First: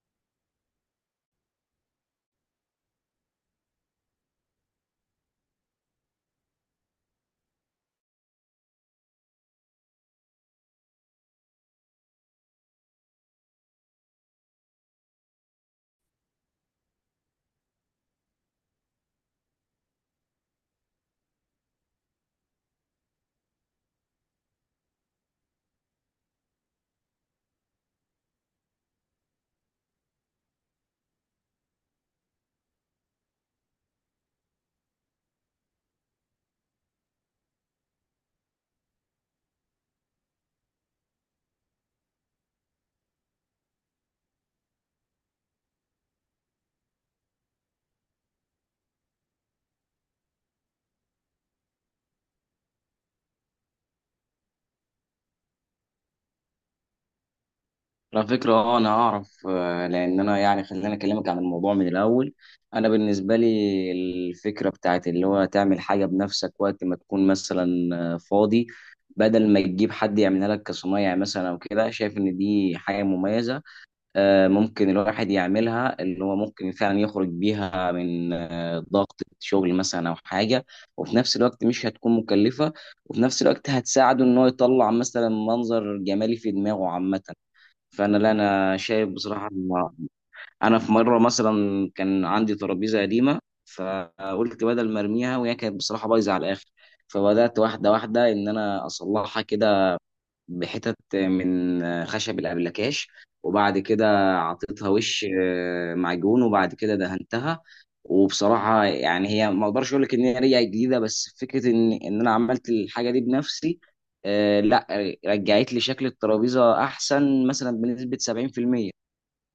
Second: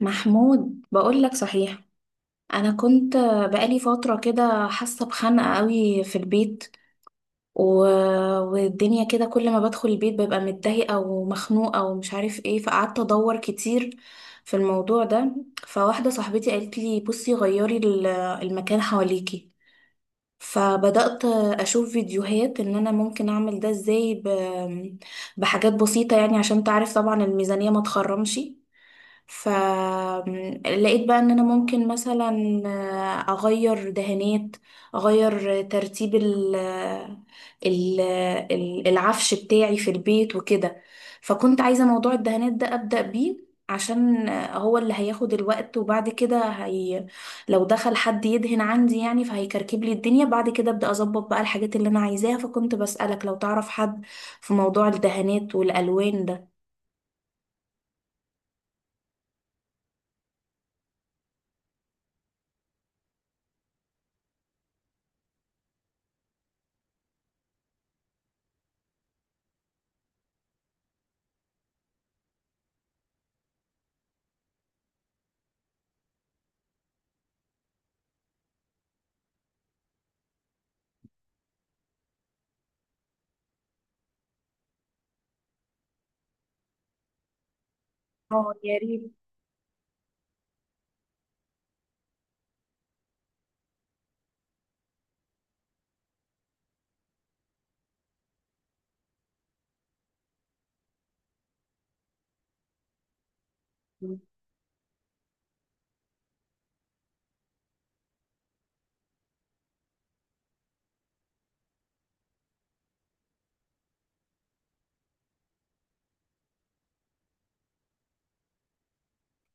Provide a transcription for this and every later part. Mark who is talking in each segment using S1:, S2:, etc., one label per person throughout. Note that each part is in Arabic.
S1: محمود، بقول لك صحيح. انا كنت بقالي فتره كده حاسه بخنقه قوي في البيت و... والدنيا كده، كل ما بدخل البيت ببقى متضايقه ومخنوقه ومش عارف ايه. فقعدت ادور كتير في الموضوع ده. فواحده صاحبتي قالت لي: بصي، غيري المكان حواليكي. فبدأت أشوف فيديوهات إن أنا ممكن أعمل ده إزاي بحاجات بسيطة، يعني عشان تعرف طبعا الميزانية ما تخرمش. فلقيت بقى ان انا ممكن مثلا، اغير دهانات، اغير ترتيب ال العفش بتاعي في البيت وكده. فكنت عايزة موضوع الدهانات ده ابدأ بيه، عشان هو اللي هياخد الوقت، وبعد كده هي لو دخل حد يدهن عندي يعني فهيكركب لي الدنيا، بعد كده ابدأ اظبط بقى الحاجات اللي انا عايزاها. فكنت بسألك لو تعرف حد في موضوع الدهانات والالوان ده.
S2: على فكرة، أنا أعرف. لأن أنا يعني خليني أكلمك عن الموضوع من الأول. أنا بالنسبة لي الفكرة بتاعت اللي هو تعمل حاجة بنفسك وقت ما تكون مثلا فاضي، بدل ما تجيب حد يعملها لك كصنايع مثلا أو كده، شايف إن دي حاجة مميزة. ممكن الواحد يعملها، اللي هو ممكن فعلا يخرج بيها من ضغط شغل مثلا أو حاجة، وفي نفس الوقت مش هتكون مكلفة، وفي نفس الوقت هتساعده إن هو يطلع مثلا منظر جمالي في دماغه عامة. فانا، لا،
S1: اه يا
S2: انا
S1: ريت.
S2: شايف بصراحه إن انا في مره مثلا كان عندي ترابيزه قديمه، فقلت بدل ما ارميها، وهي كانت بصراحه بايظه على الاخر، فبدات واحده واحده ان انا اصلحها كده. بحتت من خشب الأبلكاش، وبعد كده عطيتها وش معجون، وبعد كده دهنتها. وبصراحة يعني هي ما اقدرش اقول لك ان هي رجعت جديدة، بس فكرة ان انا عملت الحاجة دي بنفسي، لا، رجعت لي شكل الترابيزة احسن مثلا بنسبة 70%.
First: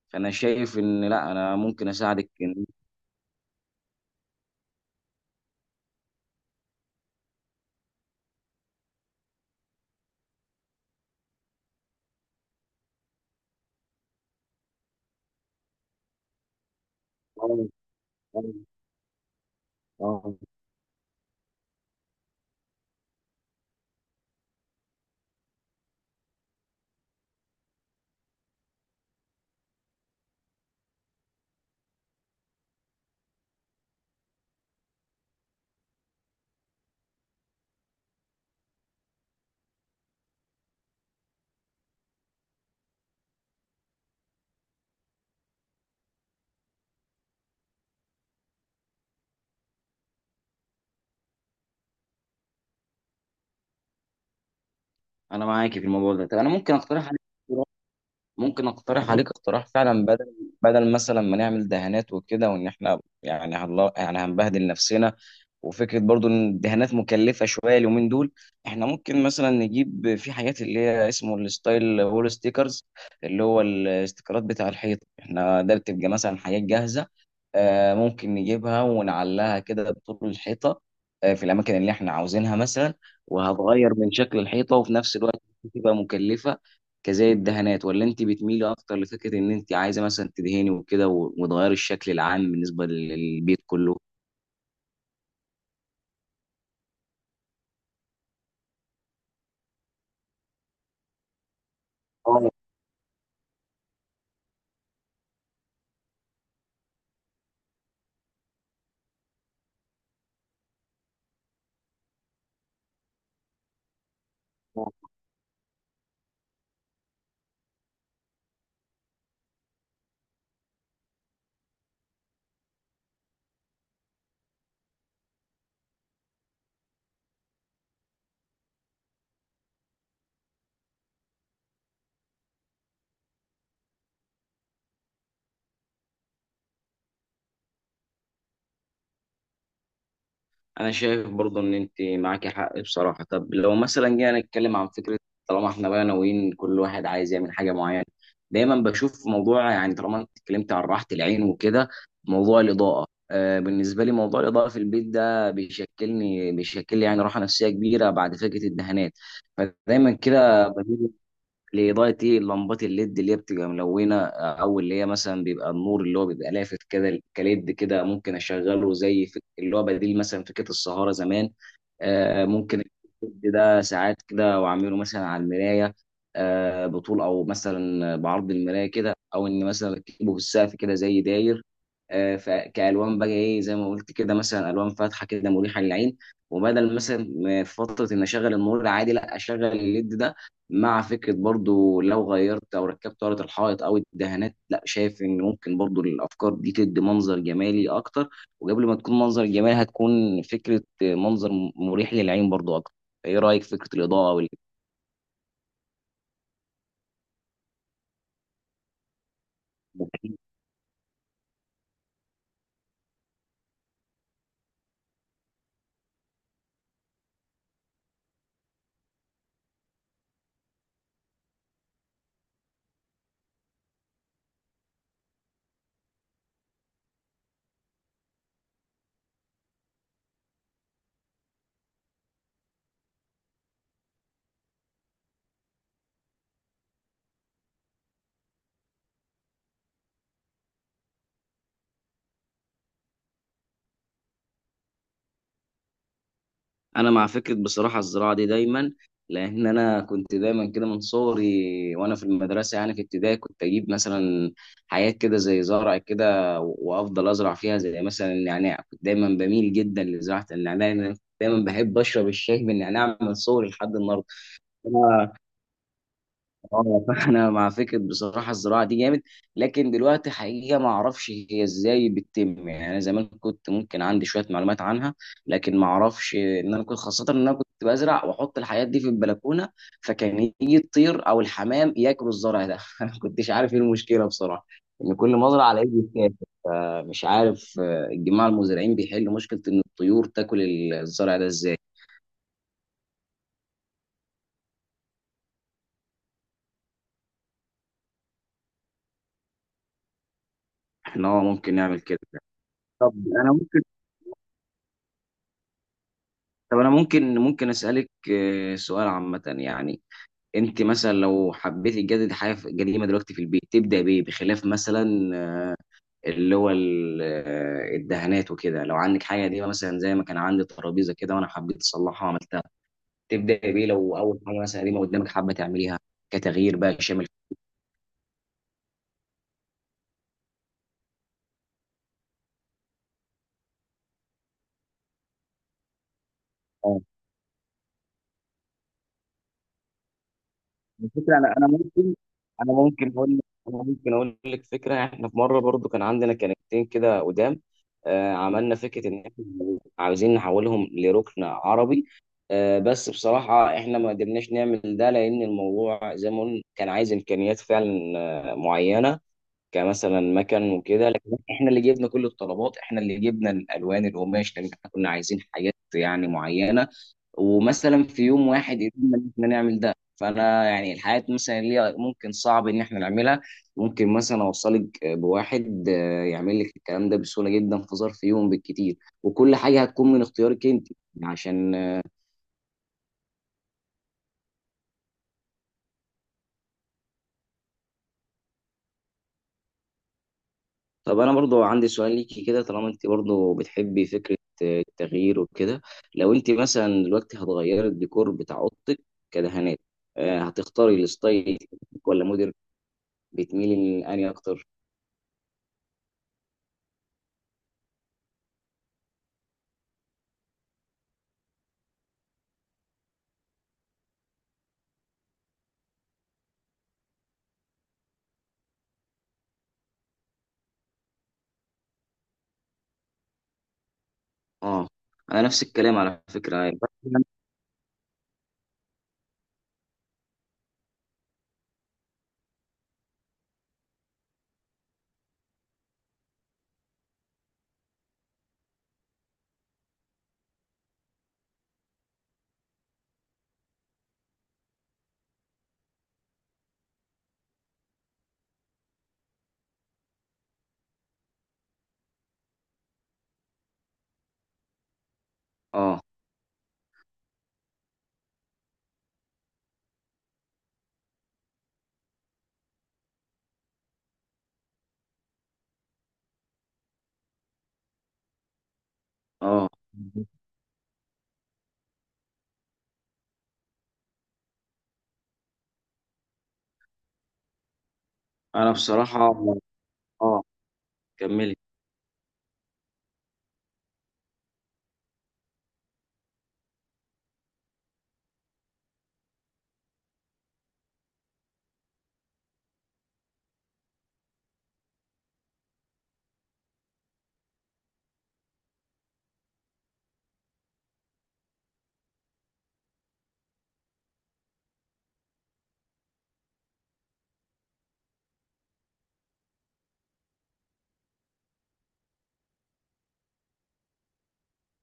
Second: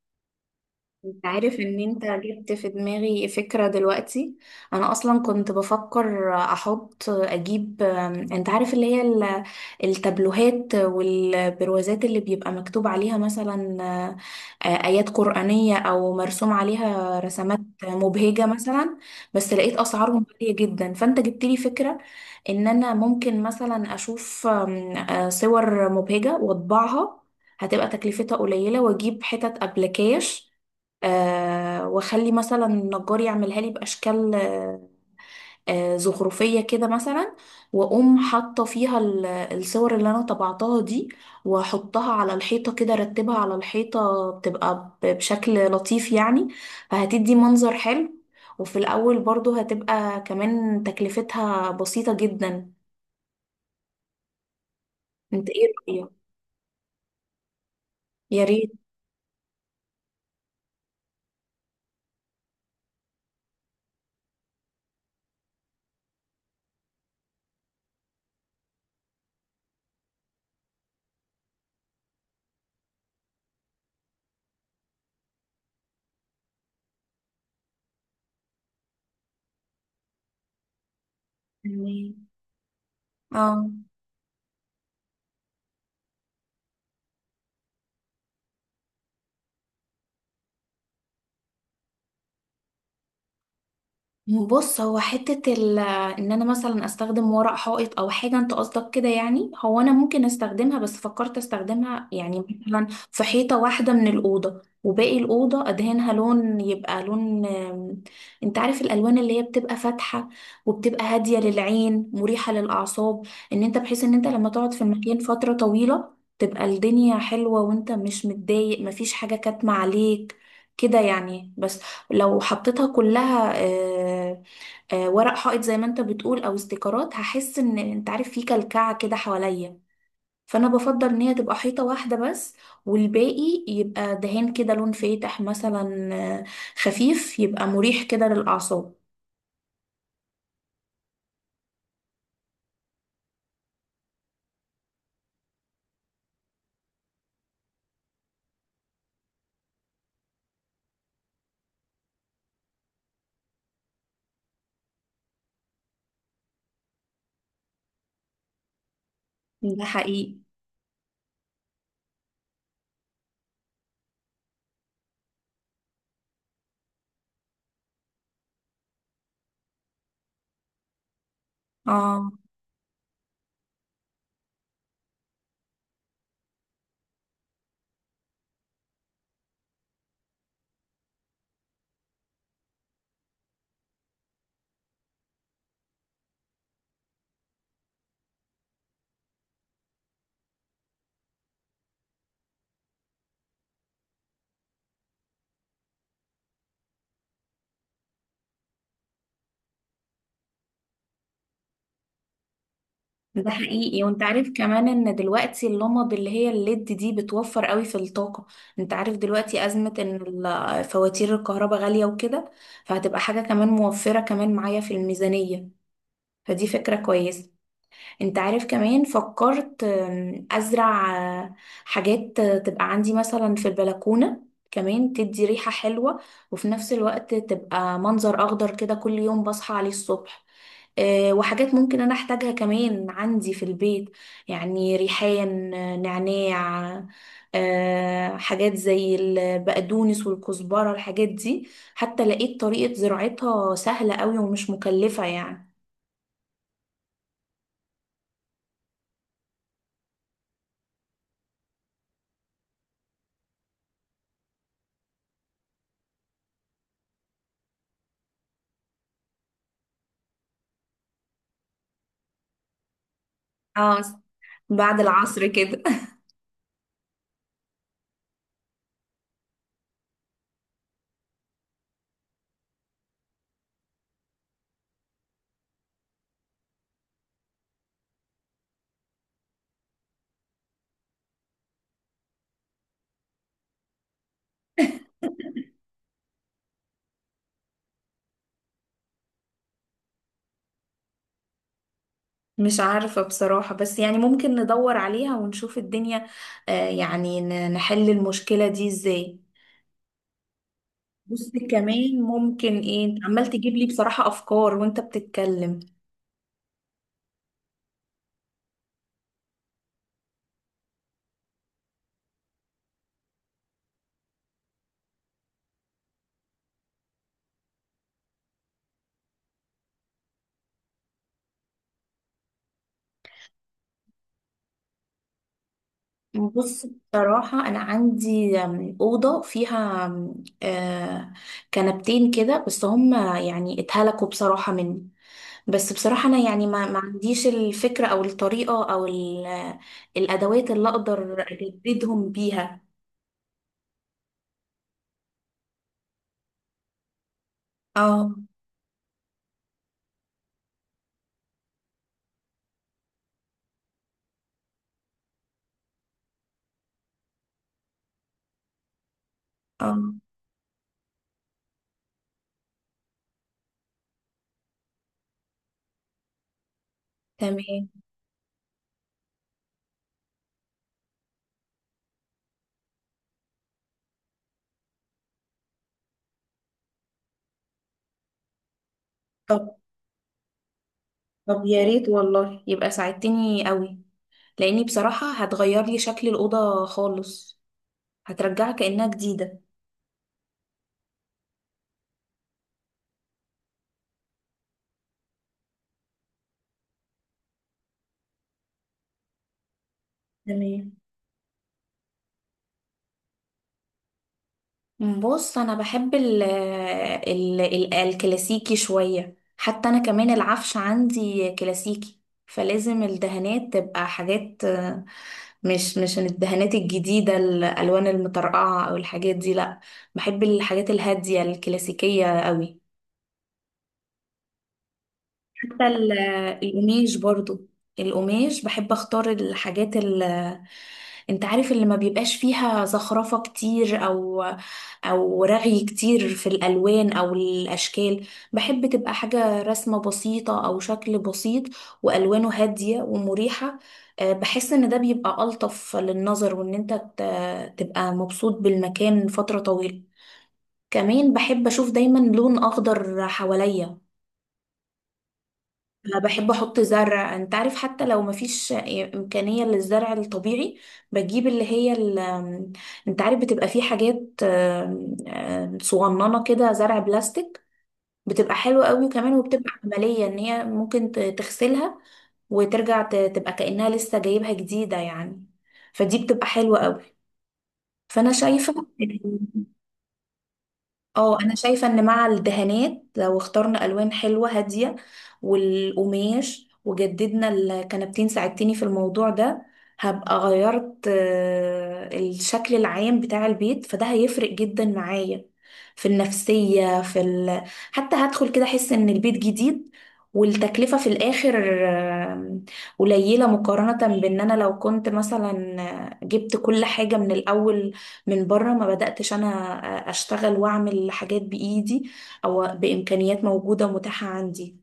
S2: فانا شايف ان،
S1: انت
S2: لا،
S1: عارف
S2: انا
S1: ان
S2: ممكن
S1: انت
S2: اساعدك
S1: جبت في دماغي فكرة دلوقتي. انا اصلا كنت بفكر احط اجيب، انت عارف اللي هي التابلوهات والبروازات اللي بيبقى مكتوب عليها مثلا ايات قرآنية او مرسوم عليها رسمات
S2: آه.
S1: مبهجة
S2: آه.
S1: مثلا. بس لقيت اسعارهم
S2: آه.
S1: غالية جدا. فانت جبت لي فكرة ان انا ممكن مثلا اشوف آم، آه، صور مبهجة واطبعها. هتبقى تكلفتها قليلة، واجيب حتت ابلكاش، واخلي مثلا النجار يعملها لي باشكال زخرفيه كده مثلا. واقوم حاطه فيها الصور اللي انا طبعتها دي، واحطها على الحيطه كده، ارتبها على الحيطه بتبقى بشكل لطيف يعني. فهتدي منظر حلو. وفي الاول برضو هتبقى كمان تكلفتها بسيطه جدا.
S2: انا
S1: انت ايه
S2: معاكي في
S1: رايك؟
S2: الموضوع ده. طب انا ممكن اقترح عليك،
S1: يا ريت.
S2: اقتراح فعلا، بدل مثلا ما نعمل دهانات وكده، وان احنا يعني يعني هنبهدل نفسنا، وفكره برضو ان الدهانات مكلفه شويه اليومين دول. احنا ممكن مثلا نجيب في حاجات اللي هي اسمه الستايل وول ستيكرز، اللي هو الاستيكرات بتاع الحيط احنا، ده بتبقى مثلا حاجات جاهزه، ممكن نجيبها ونعلقها كده بطول الحيطة، في الأماكن اللي احنا
S1: تمام.
S2: عاوزينها مثلا،
S1: اه.
S2: وهتغير من شكل الحيطة، وفي نفس الوقت تبقى مكلفة كزي الدهانات، ولا انت بتميلي أكتر لفكرة إن انت عايزة مثلا تدهني وكده و- وتغيري الشكل العام بالنسبة للبيت كله؟
S1: بص، هو حتة ال ان انا مثلا استخدم ورق حائط او حاجة، انت قصدك كده يعني؟ هو انا ممكن استخدمها، بس فكرت استخدمها يعني
S2: اه،
S1: مثلا في حيطة واحدة من الأوضة، وباقي الأوضة ادهنها لون. يبقى لون انت عارف الألوان اللي هي بتبقى فاتحة، وبتبقى هادية للعين، مريحة للأعصاب. ان انت بحيث ان انت لما تقعد في المكان فترة طويلة تبقى الدنيا حلوة، وانت مش متضايق، مفيش حاجة كاتمة عليك كده يعني. بس لو حطيتها كلها ورق حائط زي ما انت بتقول او استيكرات، هحس ان انت عارف في كلكعة كده حواليا. فانا بفضل ان هي تبقى حيطة واحدة بس، والباقي يبقى دهان كده لون فاتح مثلا، آه، خفيف، يبقى مريح كده للأعصاب.
S2: انا شايف برضو ان انت معاكي حق بصراحه. طب لو مثلا جينا نتكلم عن فكره، طالما احنا بقى ناويين كل واحد عايز يعمل حاجه معينه، دايما بشوف موضوع، يعني طالما انت اتكلمت عن راحه العين وكده، موضوع الاضاءه. بالنسبه لي موضوع الاضاءه في البيت ده بيشكل لي يعني راحه نفسيه كبيره بعد فكره الدهانات.
S1: ده
S2: فدايما
S1: حقيقي.
S2: كده بميل لإضاءة لمبات الليد اللي هي بتبقى ملونة، أو اللي هي مثلا بيبقى النور اللي هو بيبقى لافت كده، كليد كده، ممكن أشغله اللي هو بديل مثلا فكرة السهارة زمان.
S1: اه.
S2: ممكن الليد ده ساعات كده، وأعمله مثلا على المراية، بطول أو مثلا بعرض المراية كده، أو إن مثلا أكتبه في السقف كده زي داير. فكألوان بقى، زي ما قلت كده، مثلا ألوان فاتحة كده مريحة للعين. وبدل مثلا ما في فترة إن أشغل النور العادي، لا أشغل الليد ده، مع فكرة برضو لو غيرت أو ركبت ورقة الحائط أو الدهانات. لا، شايف إن ممكن برضو الأفكار دي تدي منظر جمالي أكتر، وقبل ما تكون منظر جمالي هتكون فكرة منظر مريح للعين برضو أكتر. إيه
S1: ده
S2: رأيك في فكرة
S1: حقيقي. وانت
S2: الإضاءة؟
S1: عارف كمان ان دلوقتي اللمض اللي هي الليد دي بتوفر قوي في الطاقة. انت عارف دلوقتي ازمة ان
S2: والإنتاج.
S1: فواتير الكهرباء غالية وكده، فهتبقى حاجة كمان موفرة كمان معايا في الميزانية. فدي فكرة كويسة. انت عارف كمان فكرت ازرع آه، حاجات تبقى عندي مثلا في البلكونة، كمان تدي ريحة حلوة، وفي نفس الوقت تبقى منظر اخضر كده كل يوم بصحى عليه الصبح. وحاجات ممكن انا احتاجها كمان عندي في البيت، يعني ريحان، نعناع، حاجات زي البقدونس والكزبرة الحاجات دي. حتى لقيت طريقة زراعتها سهلة قوي ومش مكلفة يعني.
S2: انا مع فكره بصراحه الزراعه دي دايما، لان انا كنت دايما كده من صغري، وانا في المدرسه يعني في ابتدائي كنت اجيب مثلا حاجات كده زي زرع كده، وافضل ازرع فيها زي مثلا النعناع. كنت دايما بميل جدا لزراعه النعناع، لأن انا كنت دايما بحب اشرب الشاي بالنعناع من صغري لحد
S1: اه،
S2: النهارده.
S1: بعد العصر كده.
S2: اه، فانا مع فكره بصراحه الزراعه دي جامد. لكن دلوقتي حقيقه ما اعرفش هي ازاي بتتم، يعني انا زمان كنت ممكن عندي شويه معلومات عنها، لكن ما اعرفش ان انا كنت، خاصه ان انا كنت بزرع واحط الحاجات دي في البلكونه، فكان يجي الطير او الحمام ياكلوا الزرع ده انا ما كنتش عارف ايه المشكله بصراحه، ان كل ما ازرع الاقيه بيتاكل. فمش عارف الجماعه المزارعين بيحلوا مشكله ان الطيور تاكل الزرع ده ازاي.
S1: مش عارفة بصراحة، بس يعني ممكن ندور عليها ونشوف الدنيا يعني نحل المشكلة دي ازاي.
S2: احنا
S1: بص
S2: ممكن نعمل كده.
S1: كمان، ممكن
S2: طب
S1: ايه، عمال
S2: انا
S1: تجيب
S2: ممكن
S1: لي بصراحة افكار وانت بتتكلم.
S2: طب انا ممكن ممكن اسالك سؤال عامه يعني. انت مثلا لو حبيتي تجدد حاجه قديمه دلوقتي في البيت، تبدا بايه بخلاف مثلا آه، اللي هو الدهانات وكده، لو عندك حاجه قديمه مثلا زي ما كان عندي ترابيزه كده وانا حبيت اصلحها وعملتها، تبدا بايه لو اول حاجه مثلا قديمه قدامك حابه تعمليها كتغيير
S1: بص
S2: بقى شامل؟
S1: بصراحة انا عندي أوضة فيها آم، آه، كنبتين كده، بس هم يعني اتهلكوا بصراحة مني. بس بصراحة انا يعني ما عنديش الفكرة او الطريقة او الادوات اللي
S2: الفكره،
S1: اقدر اجددهم بيها.
S2: انا ممكن اقول لك فكره، احنا في مره برضو كان عندنا كنكتين كده قدام،
S1: اه.
S2: عملنا فكره ان احنا عاوزين نحولهم لركن عربي، بس بصراحه احنا ما قدرناش نعمل ده، لان الموضوع زي ما قلنا كان عايز امكانيات فعلا معينه،
S1: اه.
S2: كمثلا مكن وكده. لكن احنا اللي جبنا كل الطلبات، احنا اللي جبنا الالوان، القماش، لان احنا كنا عايزين حاجات يعني معينه،
S1: تمام.
S2: ومثلا في يوم واحد قدرنا ان احنا نعمل ده. فانا يعني الحاجات مثلا اللي هي ممكن صعب ان احنا نعملها، ممكن مثلا اوصلك بواحد يعمل لك الكلام ده بسهوله جدا في ظرف يوم بالكتير، وكل
S1: طب
S2: حاجه هتكون من اختيارك انت،
S1: طب
S2: عشان.
S1: يا ريت والله، يبقى ساعدتني قوي، لاني بصراحة هتغير لي شكل الأوضة خالص، هترجعها كأنها جديدة.
S2: طب انا برضو عندي سؤال ليكي كده، طالما انت برضو بتحبي فكره التغيير وكده، لو انت مثلا دلوقتي هتغيري الديكور بتاع اوضتك كدهانات،
S1: تمام.
S2: هتختاري الستايل ولا موديل بتميلي لاني اكتر؟
S1: بص انا بحب ال ال ال الكلاسيكي شوية. حتى انا كمان العفش عندي كلاسيكي، فلازم الدهانات تبقى حاجات مش الدهانات الجديدة الألوان المطرقعة أو الحاجات دي، لأ. بحب الحاجات الهادية الكلاسيكية قوي.
S2: اه، انا نفس
S1: حتى
S2: الكلام على فكره.
S1: القماش برضو، القماش بحب اختار الحاجات ال انت عارف اللي ما بيبقاش فيها زخرفة كتير او او رغي كتير في الالوان او الاشكال. بحب تبقى حاجة رسمة بسيطة او شكل بسيط، والوانه هادية ومريحة. بحس ان ده بيبقى الطف للنظر، وان انت تبقى مبسوط بالمكان فترة طويلة. كمان بحب اشوف دايما لون اخضر حواليا.
S2: اه.
S1: أنا بحب احط زرع. انت عارف حتى لو مفيش امكانية للزرع الطبيعي، بجيب انت عارف بتبقى في حاجات آم، آم، صغننة كده، زرع بلاستيك. بتبقى حلوة قوي وكمان،
S2: اه.
S1: وبتبقى عملية ان هي ممكن تغسلها وترجع تبقى كأنها لسه جايبها جديدة يعني. فدي بتبقى حلوة قوي. فانا
S2: انا
S1: شايفة.
S2: بصراحه، اه،
S1: اه
S2: كمل.
S1: انا شايفه ان مع الدهانات، لو اخترنا الوان حلوه هاديه والقماش، وجددنا الكنبتين، ساعدتني في الموضوع ده. هبقى غيرت الشكل العام بتاع البيت، فده هيفرق جدا معايا في النفسيه. حتى هدخل كده احس ان البيت جديد. والتكلفه في الاخر آه، قليله، مقارنه بان انا لو كنت مثلا جبت كل حاجه من الاول من بره، ما بدأتش أنا أشتغل وأعمل حاجات بإيدي أو بإمكانيات موجودة ومتاحة عندي.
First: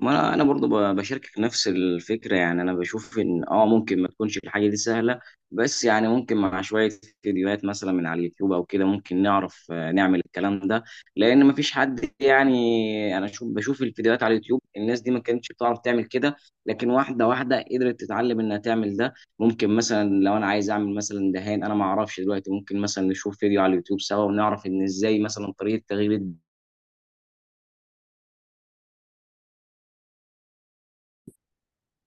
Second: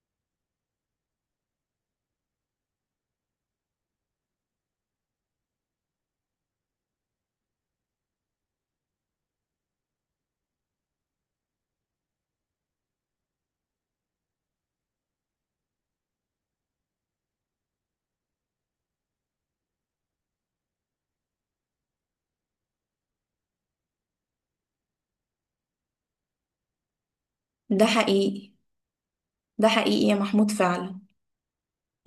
S2: ما انا برضو ب- بشاركك نفس الفكره. يعني انا بشوف ان، ممكن ما تكونش الحاجه دي سهله، بس يعني ممكن مع شويه فيديوهات مثلا من على اليوتيوب او كده ممكن نعرف نعمل الكلام ده. لان ما فيش حد، يعني انا شوف بشوف الفيديوهات على اليوتيوب، الناس دي ما كانتش بتعرف تعمل كده، لكن واحده واحده قدرت تتعلم انها تعمل ده. ممكن مثلا لو انا عايز اعمل مثلا دهان انا ما اعرفش دلوقتي، ممكن مثلا نشوف فيديو على اليوتيوب سوا ونعرف ان ازاي مثلا طريقه تغيير
S1: ده حقيقي. ده حقيقي يا محمود فعلا.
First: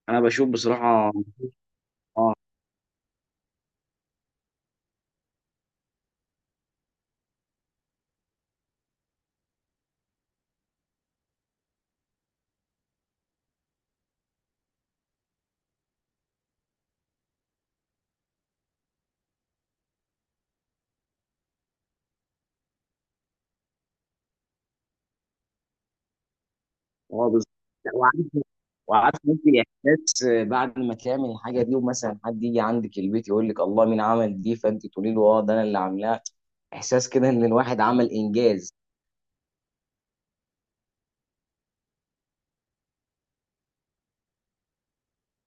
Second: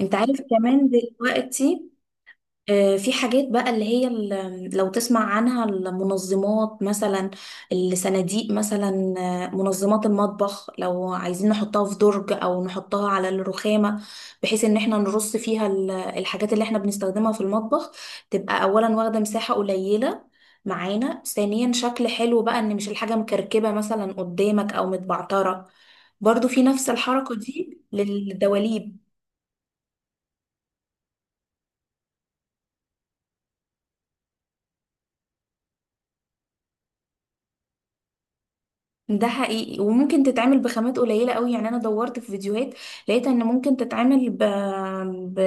S1: أنت
S2: انا
S1: عارف
S2: بشوف
S1: كمان
S2: بصراحه.
S1: دلوقتي
S2: اه.
S1: في حاجات بقى اللي هي ال لو تسمع عنها المنظمات مثلا، الصناديق مثلا، منظمات المطبخ. لو عايزين نحطها في درج او نحطها على الرخامة، بحيث ان احنا نرص فيها الحاجات اللي احنا بنستخدمها في المطبخ، تبقى اولا واخدة مساحة قليلة معانا، ثانيا شكل حلو بقى، ان مش الحاجة مكركبة مثلا قدامك او متبعترة. برضو في نفس
S2: اه،
S1: الحركة
S2: بالظبط.
S1: دي للدواليب.
S2: وعارف ممكن احساس بعد ما تعمل الحاجه دي، ومثلا حد يجي عندك البيت يقول لك الله مين عمل دي، فانت تقولي له اه ده انا اللي عاملاها. احساس كده ان الواحد عمل انجاز.
S1: ده حقيقي، وممكن تتعمل بخامات قليلة قوي. يعني انا دورت في فيديوهات، لقيت ان ممكن تتعمل ب...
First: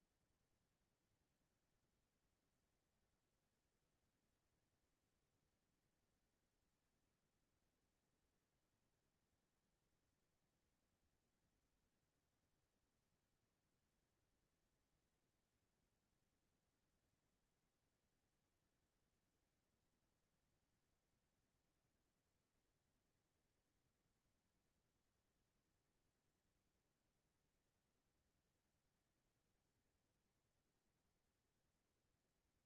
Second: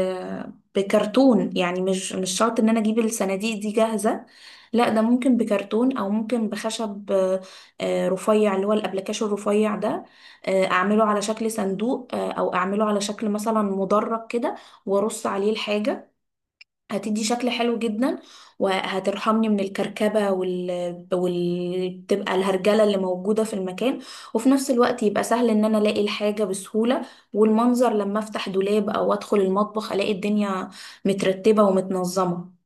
S1: بكرتون. يعني مش شرط ان انا اجيب الصناديق دي جاهزة، لا، ده ممكن بكرتون او ممكن بخشب رفيع، اللي هو الابلكاش الرفيع ده. اعمله على شكل صندوق، او اعمله على شكل مثلا مدرج كده وارص عليه الحاجة. هتدي شكل حلو جدا. وهترحمني من الكركبة. تبقى الهرجلة اللي موجودة في المكان. وفي نفس الوقت يبقى سهل ان انا الاقي الحاجة بسهولة، والمنظر لما افتح دولاب او ادخل المطبخ الاقي الدنيا مترتبة ومتنظمة.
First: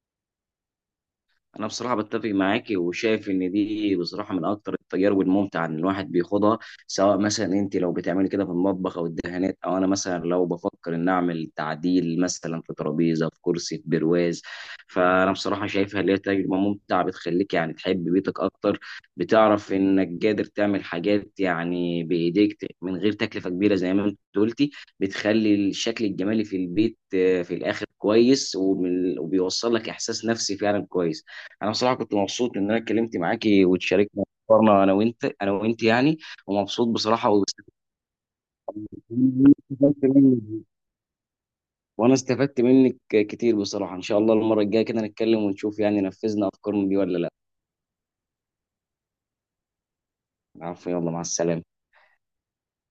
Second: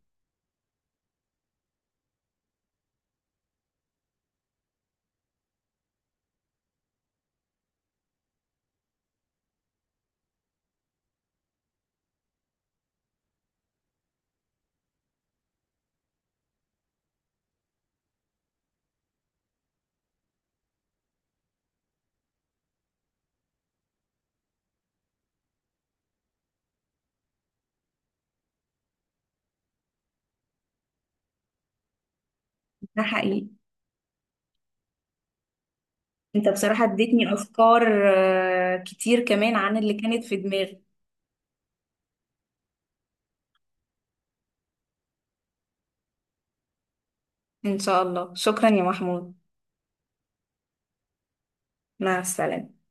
S2: انا بصراحه بتفق معاكي، وشايف ان دي بصراحه من اكتر التجارب الممتعه ان الواحد بيخوضها، سواء مثلا انت لو بتعملي كده في المطبخ او الدهانات، او انا مثلا لو بفكر ان اعمل تعديل مثلا في ترابيزه، في كرسي، في برواز. فانا بصراحه شايفها اللي هي تجربه ممتعه، بتخليك يعني تحب بيتك اكتر، بتعرف انك قادر تعمل حاجات يعني بايديك من غير تكلفه كبيره زي ما انت قلتي، بتخلي الشكل الجمالي في البيت في الاخر كويس، وبال- وبيوصل لك احساس نفسي فعلا كويس. انا بصراحه كنت مبسوط ان انا
S1: ده
S2: اتكلمت
S1: حقيقي.
S2: معاكي وتشاركنا افكارنا، انا وانت، يعني
S1: انت بصراحة
S2: ومبسوط بصراحه،
S1: اديتني
S2: واستفدت
S1: افكار كتير كمان عن اللي كانت في
S2: منك
S1: دماغي.
S2: وانا استفدت منك كتير بصراحه. ان شاء الله المره الجايه كده نتكلم ونشوف يعني نفذنا افكارنا دي ولا لا.
S1: ان شاء الله. شكرا يا محمود.
S2: عفوا، يلا مع السلامه.
S1: مع السلامة.